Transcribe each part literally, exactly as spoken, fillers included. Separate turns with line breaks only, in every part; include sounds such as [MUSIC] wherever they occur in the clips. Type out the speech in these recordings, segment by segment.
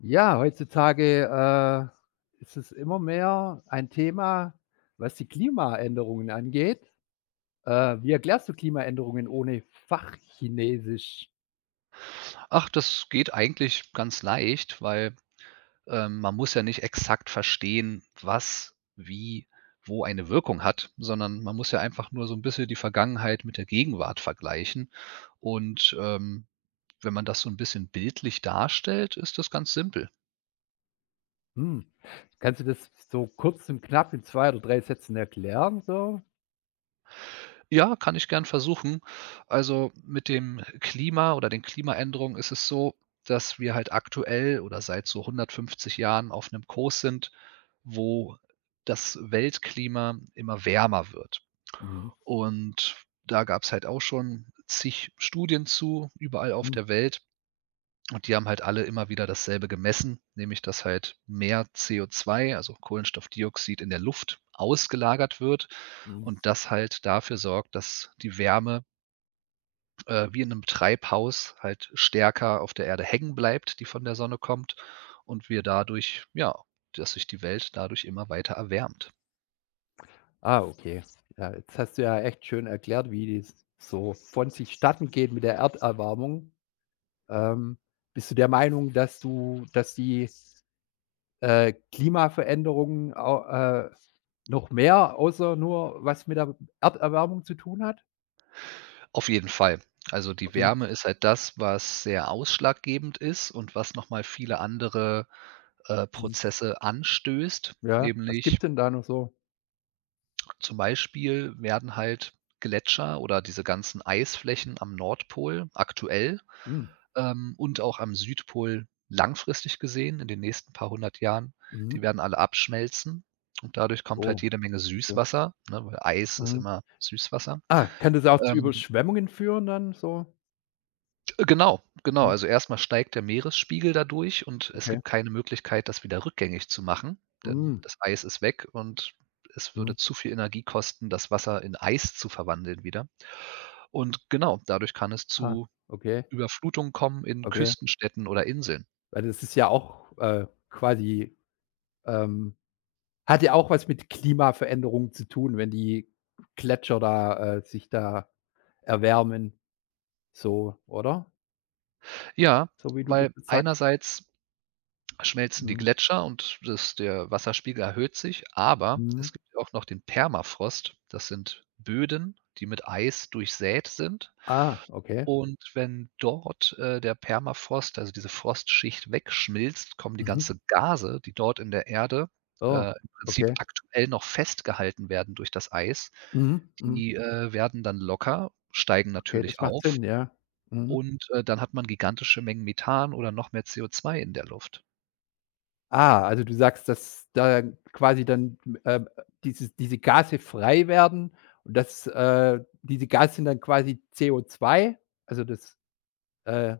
Ja, heutzutage, äh, ist es immer mehr ein Thema, was die Klimaänderungen angeht. Äh, wie erklärst du Klimaänderungen ohne Fachchinesisch?
Ach, das geht eigentlich ganz leicht, weil, ähm, man muss ja nicht exakt verstehen, was, wie, wo eine Wirkung hat, sondern man muss ja einfach nur so ein bisschen die Vergangenheit mit der Gegenwart vergleichen und, ähm, wenn man das so ein bisschen bildlich darstellt, ist das ganz simpel.
Hm. Kannst du das so kurz und knapp in zwei oder drei Sätzen erklären so?
Ja, kann ich gern versuchen. Also, mit dem Klima oder den Klimaänderungen ist es so, dass wir halt aktuell oder seit so hundertfünfzig Jahren auf einem Kurs sind, wo das Weltklima immer wärmer wird.
Mhm.
Und da gab es halt auch schon zig Studien zu, überall auf
Mhm.
der Welt. Und die haben halt alle immer wieder dasselbe gemessen, nämlich dass halt mehr co zwei, also Kohlenstoffdioxid, in der Luft ausgelagert wird
Mhm.
und das halt dafür sorgt, dass die Wärme, äh, wie in einem Treibhaus, halt stärker auf der Erde hängen bleibt, die von der Sonne kommt, und wir dadurch, ja, dass sich die Welt dadurch immer weiter erwärmt.
Ah, okay. Ja, jetzt hast du ja echt schön erklärt, wie das so von sich statten geht mit der Erderwärmung. Ähm, Bist du der Meinung, dass du dass die äh, Klimaveränderungen au äh, noch mehr, außer nur was mit der Erderwärmung zu tun hat?
Auf jeden Fall. Also, die
Okay.
Wärme ist halt das, was sehr ausschlaggebend ist und was noch mal viele andere, äh,
Mhm.
Prozesse anstößt,
Ja, was
nämlich
gibt's denn da noch so?
zum Beispiel werden halt Gletscher oder diese ganzen Eisflächen am Nordpol aktuell,
Hm.
ähm, und auch am Südpol langfristig gesehen in den nächsten paar hundert Jahren,
Mhm.
die werden alle abschmelzen, und dadurch kommt halt
Oh,
jede Menge
okay.
Süßwasser, ne, weil Eis ist
Mhm.
immer Süßwasser.
Ah, kann das auch zu
Ähm,
Überschwemmungen führen dann so?
Genau, genau.
Mhm.
Also, erstmal steigt der Meeresspiegel dadurch, und es
Okay.
gibt keine Möglichkeit, das wieder rückgängig zu machen, denn
Mhm.
das Eis ist weg, und es würde
Mhm.
zu viel Energie kosten, das Wasser in Eis zu verwandeln wieder. Und genau, dadurch kann es
Ah,
zu
okay,
Überflutungen kommen in
okay.
Küstenstädten oder Inseln.
Weil das ist ja auch, äh, quasi, ähm hat ja auch was mit Klimaveränderungen zu tun, wenn die Gletscher da, äh sich da erwärmen so, oder?
Ja,
So wie du das
weil
jetzt sagst.
einerseits schmelzen die
Mhm,
Gletscher, und das der Wasserspiegel erhöht sich, aber
mhm.
es gibt ja auch noch den Permafrost. Das sind Böden, die mit Eis durchsät sind.
Ah, okay.
Und wenn dort, äh, der Permafrost, also diese Frostschicht, wegschmilzt, kommen die
Mhm.
ganzen Gase, die dort in der Erde,
Oh,
äh, im Prinzip
okay.
aktuell noch festgehalten werden durch das Eis,
Mhm, mhm.
die, äh, werden dann locker, steigen
Okay, das
natürlich
macht
auf,
Sinn, ja. Mhm.
und, äh, dann hat man gigantische Mengen Methan oder noch mehr C O zwei in der Luft.
Ah, also du sagst, dass da quasi dann, ähm, dieses diese Gase frei werden und das, äh diese Gase sind dann quasi C O zwei, also das, äh,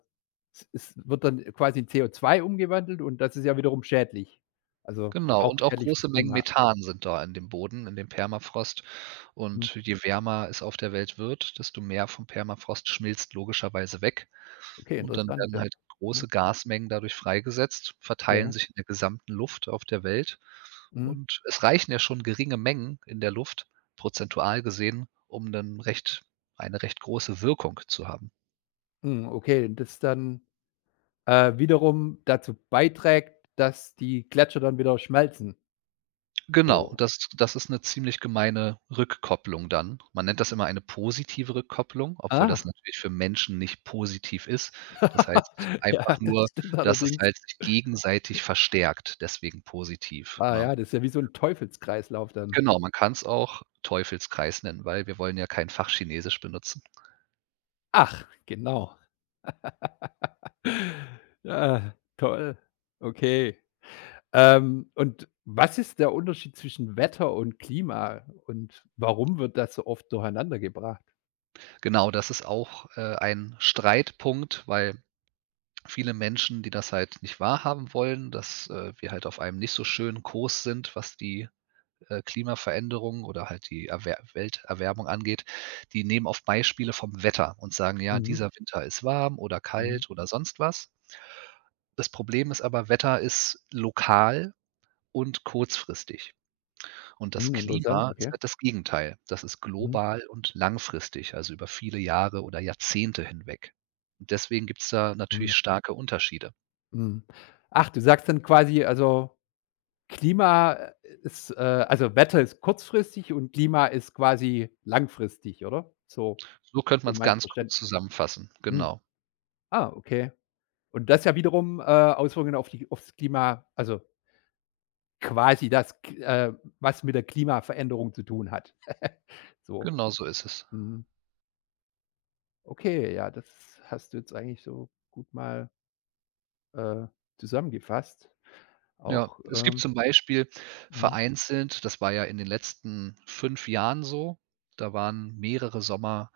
es es wird dann quasi in C O zwei umgewandelt und das ist ja wiederum schädlich. Also
Genau,
auch
und auch
schädlich
große
fürs
Mengen
Klima.
Methan sind da in dem Boden, in dem Permafrost.
Mhm.
Und je wärmer es auf der Welt wird, desto mehr vom Permafrost schmilzt logischerweise weg.
Okay,
Und dann
interessant,
werden
ja.
halt
Mhm,
große Gasmengen dadurch freigesetzt,
okay.
verteilen sich in der gesamten Luft auf der Welt.
Mhm.
Und es reichen ja schon geringe Mengen in der Luft, prozentual gesehen, um dann recht eine recht große Wirkung zu haben.
Mhm, okay, das dann Äh, wiederum dazu beiträgt, dass die Gletscher dann wieder schmelzen.
Genau,
Oh.
das das ist eine ziemlich gemeine Rückkopplung dann. Man nennt das immer eine positive Rückkopplung, obwohl das
Ah.
natürlich für Menschen nicht positiv ist. Das heißt
[LAUGHS] Ja,
einfach
das
nur,
stimmt
dass es
allerdings.
halt sich gegenseitig verstärkt, deswegen positiv,
Ah
ne?
ja, das ist ja wie so ein Teufelskreislauf dann.
Genau, man kann es auch Teufelskreis nennen, weil wir wollen ja kein Fachchinesisch benutzen.
Ach, genau. [LAUGHS] Ja, toll. Okay. Ähm, und was ist der Unterschied zwischen Wetter und Klima und warum wird das so oft durcheinandergebracht?
Genau, das ist auch, äh, ein Streitpunkt, weil viele Menschen, die das halt nicht wahrhaben wollen, dass, äh, wir halt auf einem nicht so schönen Kurs sind, was die äh, Klimaveränderung oder halt die Erwer Welterwärmung angeht, die nehmen oft Beispiele vom Wetter und sagen: „Ja,
Mhm,
dieser Winter ist warm oder
mhm,
kalt oder sonst was." Das Problem ist aber, Wetter ist lokal und kurzfristig. Und das
mhm, interessant,
Klima
okay.
ist halt das Gegenteil. Das ist
Mhm,
global und langfristig, also über viele Jahre oder Jahrzehnte hinweg. Und deswegen gibt es da
mhm,
natürlich starke Unterschiede.
mhm. Ach, du sagst dann quasi also Klima äh, ist, äh also, Wetter ist kurzfristig und Klima ist quasi langfristig, oder? So
So könnte
für
man es
mein
ganz kurz
Verständnis.
zusammenfassen.
Hm.
Genau.
Ah, okay. Und das ja wiederum, äh, Auswirkungen auf die aufs Klima also, quasi das K äh, was mit der Klimaveränderung zu tun hat. [LAUGHS] So,
Genau so ist es.
mhm. Okay, ja, das hast du jetzt eigentlich so gut mal, äh, zusammengefasst.
Ja,
Auch,
es gibt
ähm
zum Beispiel
mhm,
vereinzelt, das war ja in den letzten fünf Jahren so, da waren mehrere Sommer,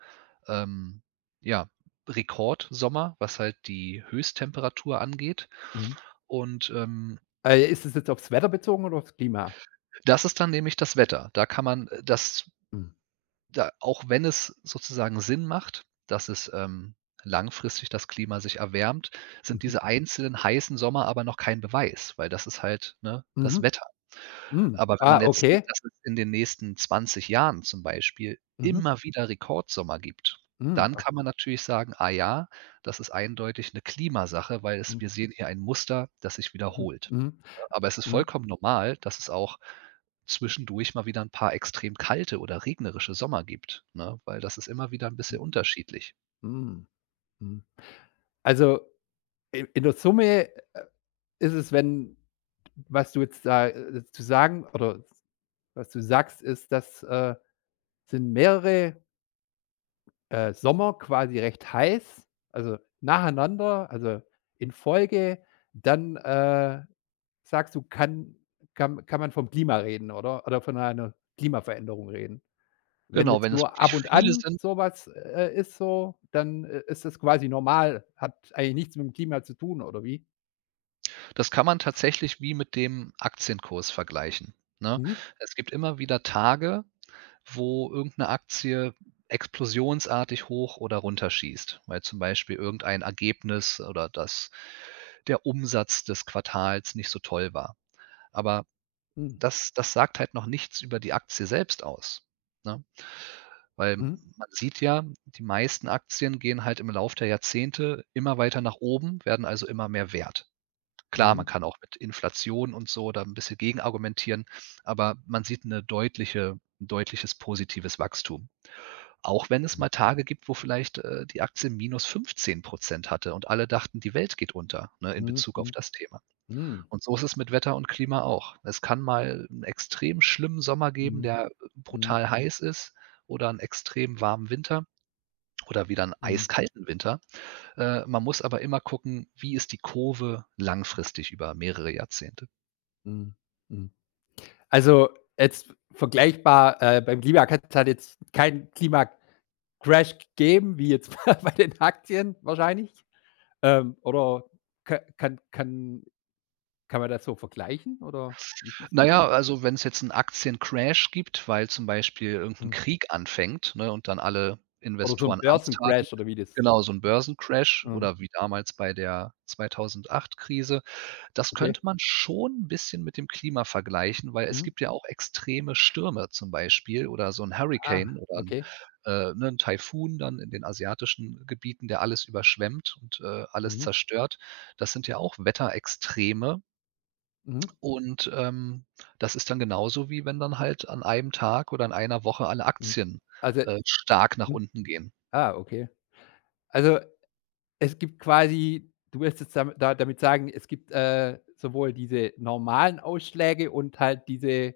ähm, ja, Rekordsommer, was halt die Höchsttemperatur angeht.
mhm.
Und, ähm,
Äh, ist es jetzt aufs Wetter bezogen oder aufs Klima?
das ist dann nämlich das Wetter. Da kann man, äh, das
Mhm,
Da, auch wenn es sozusagen Sinn macht, dass es, ähm, langfristig das Klima sich erwärmt, sind
mhm,
diese einzelnen heißen Sommer aber noch kein Beweis, weil das ist halt, ne, das
mhm.
Wetter.
Hm.
Aber wenn
Ah,
man jetzt sieht,
okay.
dass es in den nächsten zwanzig Jahren zum Beispiel
Mhm.
immer wieder Rekordsommer gibt,
Mhm.
dann
Ab
kann man natürlich sagen: „Ah ja, das ist eindeutig 'ne Klimasache, weil
Mhm.
es wir sehen hier ein Muster, das sich
Mhm.
wiederholt."
Mhm.
Ne? Aber es ist
Mhm.
vollkommen normal, dass es auch zwischendurch mal wieder 'n paar extrem kalte oder regnerische Sommer gibt, ne, weil das ist immer wieder 'n
Mhm.
bisschen unterschiedlich.
Mhm. Mhm. Also, i in der Summe, äh, ist es, wenn was du jetzt da, äh, zu sagen oder was du sagst, ist, das, äh, sind mehrere, äh, Sommer quasi recht heiß, also nacheinander, also in Folge, dann, äh, sagst du, kann kann kann man vom Klima reden, oder? Oder von einer Klimaveränderung reden? Wenn
Genau,
jetzt
wenn es
nur
wirklich
ab und
viele
an
sind,
sowas äh, ist so, dann, äh, ist das quasi normal, hat eigentlich nichts mit dem Klima zu tun oder wie?
das kann man tatsächlich wie mit dem Aktienkurs vergleichen, ne?
Mhm.
Es gibt immer wieder Tage, wo irgendeine Aktie explosionsartig hoch oder runterschießt, weil zum Beispiel irgendein Ergebnis, oder dass der Umsatz des Quartals nicht so toll war. Aber
Mhm.
das das sagt halt noch nichts über die Aktie selbst aus, ne? Weil
Mhm.
man sieht ja, die meisten Aktien gehen halt im Lauf der Jahrzehnte immer weiter nach oben, werden also immer mehr wert. Klar,
Mhm.
man kann auch mit Inflation und so da ein bisschen gegen argumentieren, aber man sieht eine deutliche 'n deutliches positives Wachstum. Auch wenn es mal Tage gibt, wo vielleicht, äh, die Aktie minus fünfzehn hatte und alle dachten, die Welt geht unter, ne, in
Mhm.
Bezug auf
Mhm.
das Thema.
Mhm.
Und so ist es mit Wetter und Klima auch. Es kann mal einen extrem schlimmen Sommer geben,
Mhm.
der
Mhm. Mhm.
brutal heiß ist, oder einen extrem warmen Winter oder wieder einen
Mhm.
eiskalten Winter. Äh, man muss aber immer gucken, wie ist die Kurve langfristig über mehrere Jahrzehnte.
Mhm. Mhm. Also, jetzt vergleichbar, äh, beim Klima kann's halt jetzt keinen Klimacrash geben wie jetzt [LAUGHS] bei bei den Aktien wahrscheinlich, ähm, oder ka kann kann kann man das so vergleichen oder wie siehst
Na
du das?
ja, also wenn es jetzt 'n Aktiencrash gibt, weil zum Beispiel irgendein
Mhm.
Krieg anfängt, ne, und dann alle
Oder so 'n
Investoren Angst haben.
Börsencrash oder wie das
Genau, so 'n Börsencrash,
mhm,
oder wie damals bei der zweitausendacht-Krise. Das
okay.
könnte man schon 'n bisschen mit dem Klima vergleichen, weil es
Mhm.
gibt ja auch extreme Stürme zum Beispiel, oder so 'n
Ah,
Hurrikan oder 'n,
okay.
äh ne, 'n Taifun dann in den asiatischen Gebieten, der alles überschwemmt und, äh, alles
Mhm,
zerstört. Das sind ja auch Wetterextreme,
mhm,
und, ähm, das ist dann genauso, wie wenn dann halt an einem Tag oder in einer Woche alle
mhm.
Aktien,
Also
äh, stark nach
mhm.
unten gehen.
Ah, okay. Also, es gibt quasi du willst jetzt dam da damit sagen, es gibt, äh, sowohl diese normalen Ausschläge und halt diese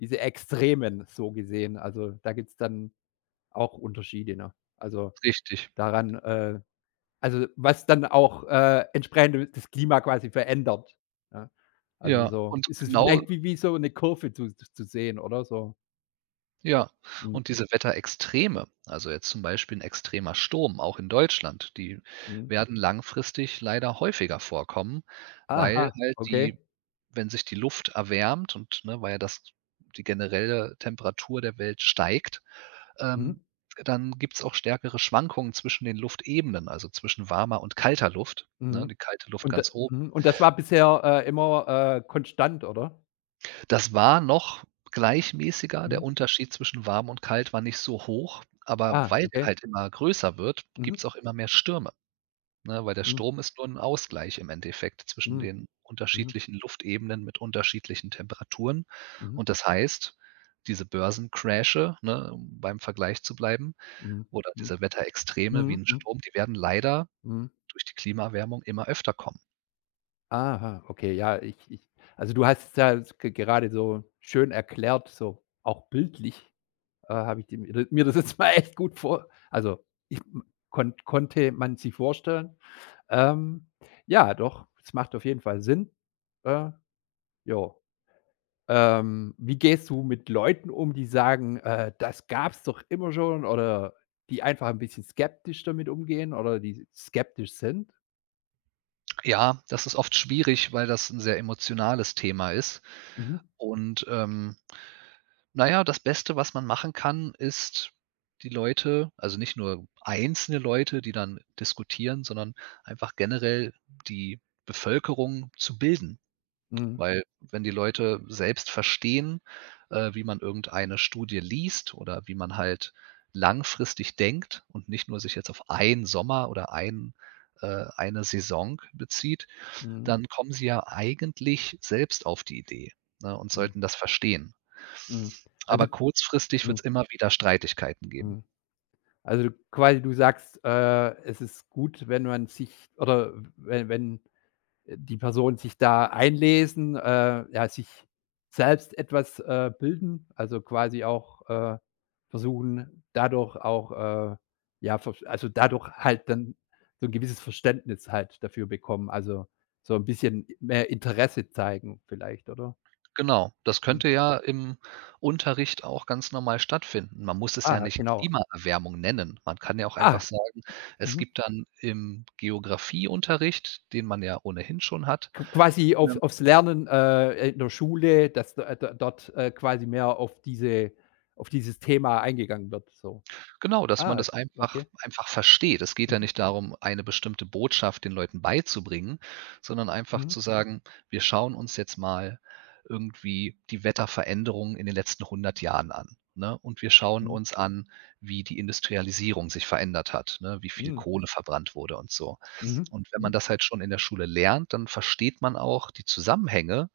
diese extremen so gesehen. Also, da gibt's dann auch Unterschiede, ne? Also,
Richtig.
daran, äh Also, was dann auch, äh, entsprechend das Klima quasi verändert, ne? Also,
Ja,
so
und
ist es
genau,
vielleicht wie wie so eine Kurve zu z zu sehen, oder so?
ja.
Mhm,
Und diese Wetterextreme, also jetzt zum Beispiel ein extremer Sturm, auch in Deutschland, die
mhm.
werden langfristig leider häufiger vorkommen, weil
Aha,
halt
okay.
die wenn sich die Luft erwärmt, und, ne, weil ja das die generelle Temperatur der Welt steigt,
Mhm,
ähm, dann gibt es auch stärkere Schwankungen zwischen den Luftebenen, also zwischen warmer und kalter Luft, ne? Die
mhm.
kalte Luft
Und da
ganz oben.
mhm, und das war bisher, äh, immer, äh, konstant, oder?
Das war noch gleichmäßiger,
Mhm.
der Unterschied zwischen warm und kalt war nicht so hoch, aber
Ah,
weil der
okay.
halt immer größer wird,
Mhm,
gibt es auch immer mehr Stürme, ne? Weil der
mhm,
Strom ist nur ein Ausgleich im Endeffekt zwischen
mhm,
den
mhm,
unterschiedlichen Luftebenen mit unterschiedlichen Temperaturen.
mhm,
Und das heißt, diese Börsencrashe, ne, um beim Vergleich zu bleiben,
mhm,
oder
mhm,
diese Wetterextreme wie
mhm,
ein
mhm,
Sturm, die werden leider
mhm.
durch die Klimaerwärmung immer öfter kommen.
Aha, okay, ja, ich ich also, du hast es ja ge gerade so schön erklärt, so auch bildlich. Äh, habe ich die, mir das jetzt [LAUGHS] mal echt gut vor. Also ich kon konnte man sie vorstellen. Ähm, ja, doch, es macht auf jeden Fall Sinn. Äh, Jo. Ähm, wie gehst du mit Leuten um, die sagen, äh, das gab's doch immer schon oder die einfach ein bisschen skeptisch damit umgehen oder die skeptisch sind?
Ja, das ist oft schwierig, weil das ein sehr emotionales Thema ist,
Mhm.
und, ähm, na ja, das Beste, was man machen kann, ist, die Leute, also nicht nur einzelne Leute, die dann diskutieren, sondern einfach generell die Bevölkerung zu bilden.
Mhm.
Weil wenn die Leute selbst verstehen, äh, wie man irgendeine Studie liest oder wie man halt langfristig denkt und nicht nur sich jetzt auf einen Sommer oder ein äh, eine Saison bezieht,
Mhm.
dann kommen sie ja eigentlich selbst auf die Idee, ne, und
Mhm.
sollten das verstehen.
Mhm. Also
Aber kurzfristig wird
mhm.
es immer wieder Streitigkeiten geben.
Mhm. Also quasi du sagst, äh, es ist gut, wenn man sich oder wenn wenn die Person sich da einlesen, äh, ja, sich selbst etwas, äh, bilden, also quasi auch, äh, versuchen, dadurch auch, äh, ja, versch also dadurch halt dann so ein gewisses Verständnis halt dafür bekommen, also so ein bisschen mehr Interesse zeigen vielleicht, oder?
Genau, das
Mhm.
könnte ja im Unterricht auch ganz normal stattfinden. Man muss es ja
Ah,
nicht
genau.
Klimaerwärmung nennen. Man kann ja auch einfach
Ah,
sagen, es
mhm.
gibt dann im Geografieunterricht, den man ja ohnehin schon hat.
Qu quasi auf
ähm
aufs Lernen, äh, in der Schule, dass da da dort, äh, quasi mehr auf diese auf dieses Thema eingegangen wird so.
Genau, dass man
Ah,
das einfach
okay.
einfach versteht. Es geht ja nicht darum, eine bestimmte Botschaft den Leuten beizubringen, sondern einfach
Mhm.
zu sagen: „Wir schauen uns jetzt mal irgendwie die Wetterveränderungen in den letzten hundert Jahren an, ne? Und wir schauen
Mhm.
uns an, wie die Industrialisierung sich verändert hat, ne, wie viel
Mhm.
Kohle verbrannt wurde und so."
Mhm.
Und wenn man
Mhm.
das halt schon in der Schule lernt, dann versteht man auch die Zusammenhänge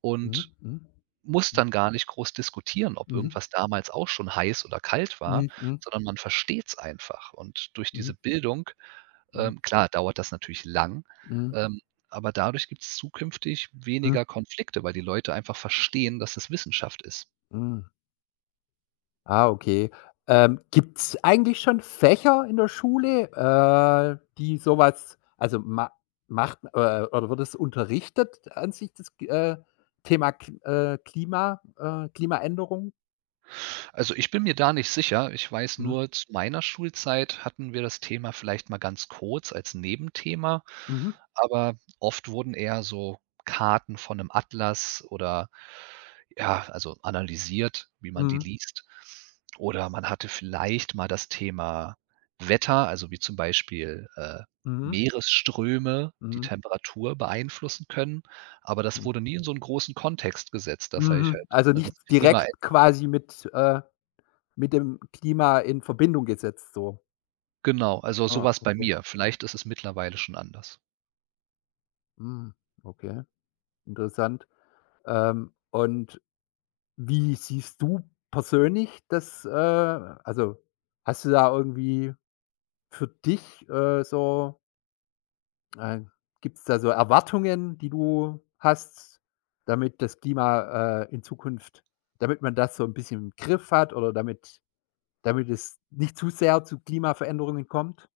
und
Mhm. Mhm.
muss dann gar nicht groß diskutieren, ob
Mhm.
irgendwas damals auch schon heiß oder kalt war,
Mhm. Mhm.
sondern man versteht's einfach. Und durch
Mhm.
diese Bildung,
Mhm.
ähm, klar, dauert das natürlich lang,
Mhm.
ähm, aber dadurch gibt's zukünftig
Mhm.
weniger Konflikte, weil die Leute einfach verstehen, dass es Wissenschaft ist.
Mhm. Ah, okay. Ähm, Gibt es eigentlich schon Fächer in der Schule, äh, die sowas, also, ma macht äh, oder wird es unterrichtet an sich das, äh, Thema K äh, Klima äh, Klimaänderung?
Also, ich bin mir da nicht sicher. Ich weiß
Mhm.
nur, zu meiner Schulzeit hatten wir das Thema vielleicht mal ganz kurz als Nebenthema,
Mhm.
aber oft wurden eher so Karten von einem Atlas oder, ja, also analysiert, wie man die
Mhm.
liest. Oder man hatte vielleicht mal das Thema Wetter, also wie zum Beispiel, äh,
Mhm.
Meeresströme die
Mhm.
Temperatur beeinflussen können, aber das
Mhm.
wurde nie in so einen großen Kontext gesetzt, dass, sage ich
Mhm.
halt,
Also,
ne,
nicht
das Klima,
direkt quasi mit, äh Mit dem Klima in Verbindung gesetzt so.
genau, also so
Ah,
war's bei
okay.
mir. Vielleicht ist es mittlerweile schon anders.
Mhm, okay, interessant. Ähm, und wie siehst du persönlich das, äh also, hast du da irgendwie für dich, äh, so äh, gibt es da so Erwartungen, die du hast, damit das Klima, äh, in Zukunft damit man das so ein bisschen im Griff hat oder damit damit es nicht zu sehr zu Klimaveränderungen kommt?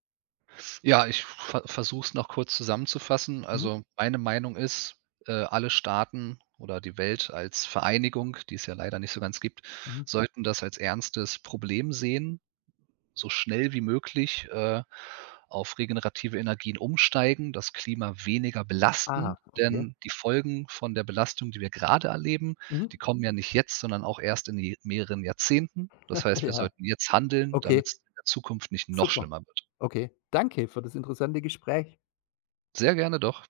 Ja, ich ver versuche es noch kurz zusammenzufassen.
Mhm,
Also, meine Meinung ist, äh, alle Staaten oder die Welt als Vereinigung, die es ja leider nicht so ganz gibt,
mhm.
sollten das als ernstes Problem sehen, so schnell wie möglich, äh, auf regenerative Energien umsteigen, das Klima weniger belasten,
Ah, okay.
denn die Folgen von der Belastung, die wir gerade erleben,
Mhm.
die kommen ja nicht jetzt, sondern auch erst in je mehreren Jahrzehnten. Das
[LAUGHS]
heißt, wir
Ja.
sollten jetzt handeln,
Okay,
damit es in der Zukunft nicht noch
super.
schlimmer wird.
Okay, danke für das interessante Gespräch.
Sehr gerne doch.